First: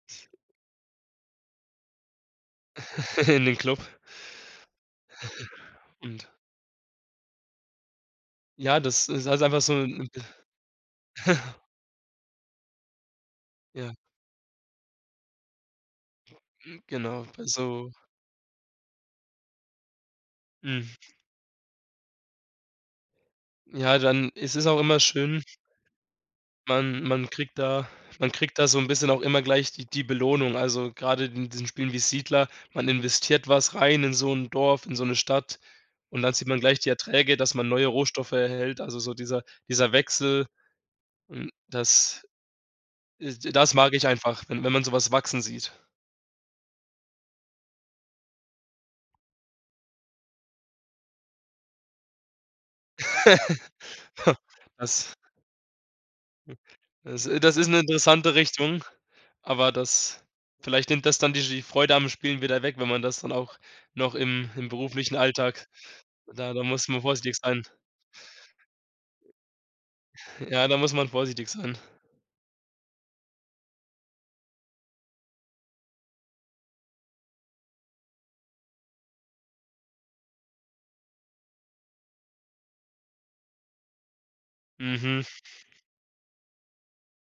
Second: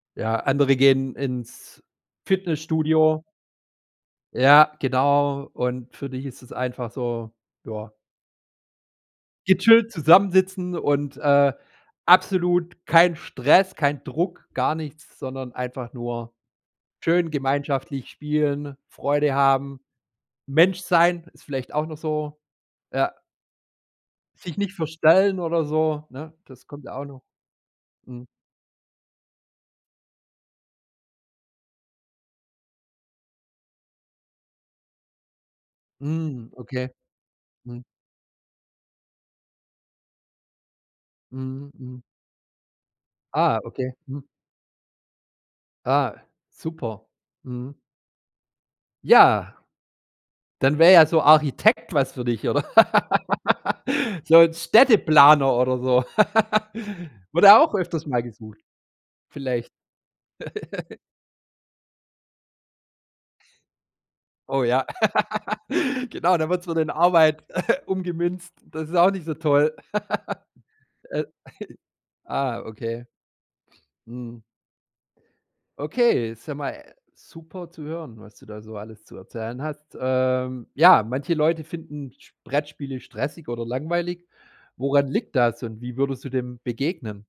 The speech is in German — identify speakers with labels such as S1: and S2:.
S1: Ja, andere gehen ins Fitnessstudio.
S2: In den Klub.
S1: Ja, genau. Und für dich
S2: Und
S1: ist es einfach so, ja
S2: Ja, das ist halt einfach so
S1: gechillt
S2: 'ne
S1: zusammensitzen und, äh, absolut kein Stress,
S2: Ja.
S1: kein Druck, gar nichts, sondern einfach nur
S2: Mm. Genau,
S1: schön
S2: so
S1: gemeinschaftlich spielen, Freude haben, Mensch
S2: Hm.
S1: sein, ist vielleicht auch noch so, ja.
S2: Ja, dann ist
S1: Sich
S2: es
S1: nicht
S2: auch immer
S1: verstellen
S2: schön
S1: oder so, ne? Das kommt ja
S2: man
S1: auch noch
S2: man kriegt da
S1: Mhm.
S2: man kriegt da so 'n bisschen auch immer gleich die die Belohnung. Also, grade in diesen Spielen wie Siedler, man investiert was rein in so 'n Dorf, in so 'ne Stadt und dann sieht
S1: Hm,
S2: man gleich die
S1: okay.
S2: Erträge, dass man
S1: Mhm.
S2: neue Rohstoffe erhält. Also so dieser dieser Wechsel. Und
S1: Mhm, mhm.
S2: das äh, d
S1: Ah,
S2: das mag
S1: okay.
S2: ich
S1: Mhm.
S2: einfach, wenn wenn man so was wachsen sieht.
S1: Ah, super. Mhm. Ja. Dann wäre ja so Architekt was für dich, oder? So 'n
S2: Das
S1: Städteplaner oder so.
S2: hm, das
S1: Wurde
S2: das ist
S1: auch
S2: 'ne
S1: öfters mal
S2: interessante
S1: gesucht.
S2: Richtung,
S1: Vielleicht.
S2: aber das vielleicht nimmt das dann dir die Freude am Spielen wieder weg, wenn man das dann auch noch im
S1: Oh
S2: im
S1: ja.
S2: beruflichen Alltag
S1: Genau, da
S2: da da
S1: wird's von
S2: muss
S1: den
S2: man vorsichtig
S1: Arbeit
S2: sein.
S1: umgemünzt. Das ist auch nicht so toll.
S2: Ja, da muss man
S1: Äh.
S2: vorsichtig sein.
S1: Ah, okay. Mhm. Okay. Ist ja mal, äh, super zu hören, was du da so alles zu erzählen hast. Ähm, ja, manche Leute finden Sp Brettspiele stressig oder langweilig. Woran
S2: Mhm.
S1: liegt das und wie würdest du dem begegnen?